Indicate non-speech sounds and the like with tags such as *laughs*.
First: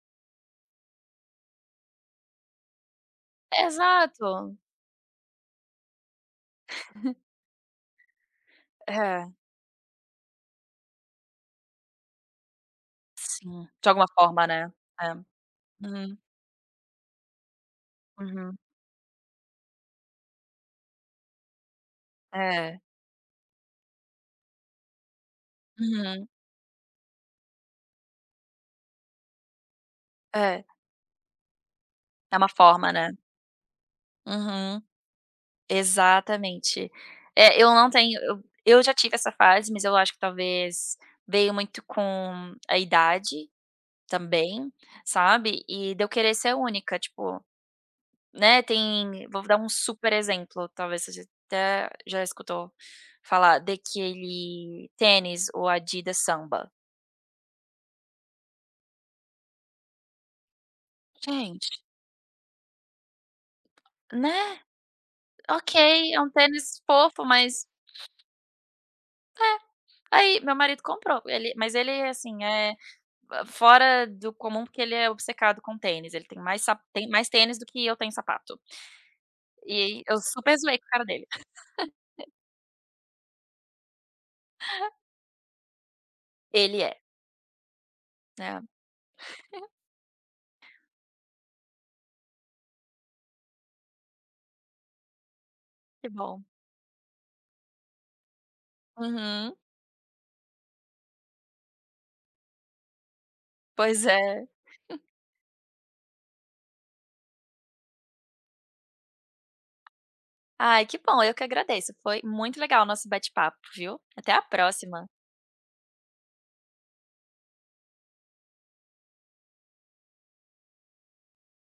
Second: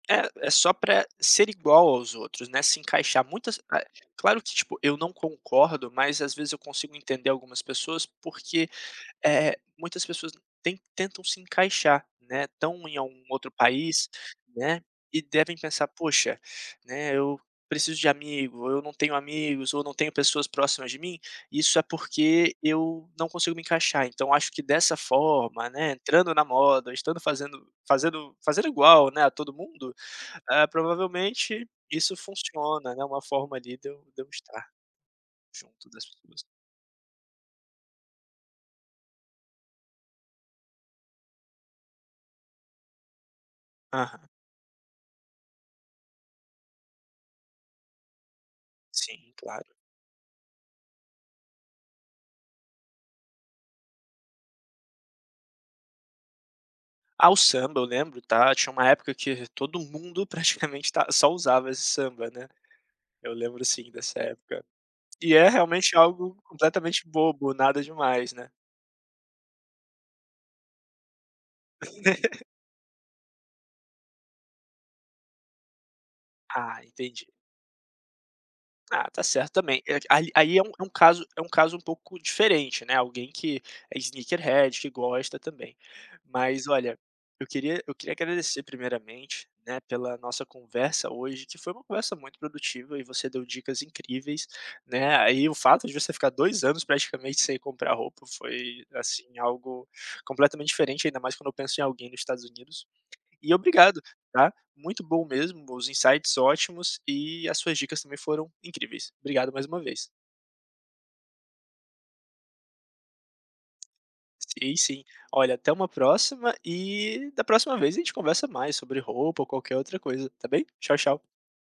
É é só para ser igual aos outros, né, se encaixar muitas claro que Exato. tipo eu não concordo mas às vezes eu consigo *laughs* entender algumas pessoas porque, É. eh, muitas pessoas ten tentam se encaixar, né, estão em algum outro Sim, de alguma país, forma, né. né, É, e devem pensar: hum. "Poxa, né, eu preciso de Uhum. amigo ou eu não tenho amigos ou não tenho pessoas próximas de mim, isso é porque É. eu não consigo me encaixar então acho que dessa forma, né, Uhum. entrando na moda, estando fazendo fazendo fazendo igual, né, a todo mundo, É. eh, provavelmente isso Está uma funciona, forma, né, é né. uma forma ali de eu de eu estar, Uhum. junto das pessoas". Exatamente. Eh, eu não tenho eu eu já tive essa fase mas eu acho que talvez veio muito com a idade, Aham. também, sabe, e de eu querer ser única tipo, né, tem Sim, vou dar claro. um super exemplo talvez você até já escutou falar daquele tênis o Adidas Samba. Ah, o samba eu lembro, está, tinha uma época que todo mundo praticamente está só usava Gente. esse samba, né, eu lembro sim dessa Né, época. E é realmente ok, é um algo tênis completamente fofo, bobo, mas nada demais, né. é, aí meu marido comprou, ele mas ele é assim *laughs* é, fora do comum por que ele é obcecado com tênis, ele tem mais Ah, sap tem mais entendi. tênis do que eu tenho sapato. Ah, está certo também, E eu aí super aí é um zoei é com o um cara caso dele. é um caso um pouco diferente, né, alguém que sneaker head e que gosta também, Mas Ele olha, é. eu queria eu queria É. agradecer primeiramente, *chuckles* né, pela nossa conversa hoje que foi uma conversa muito produtiva e você deu dicas incríveis, né, aí o fato de Que você ficar bom. 2 anos praticamente sem comprar roupa foi, assim, Uhum. algo completamente diferente ainda mais quando eu penso em alguém nos Estados Unidos. E obrigado Pois é. está, *chuckles* muito bom mesmo os insights ótimos e as suas dicas também foram incríveis, obrigado mais uma vez. Ai que bom eu que agradeço foi muito legal o nosso bate-papo, viu? Até a Sei, sim. próxima. Olha até uma próxima e da próxima vez a gente conversa mais sobre roupa ou qualquer outra coisa, está bem? Tchau, tchau.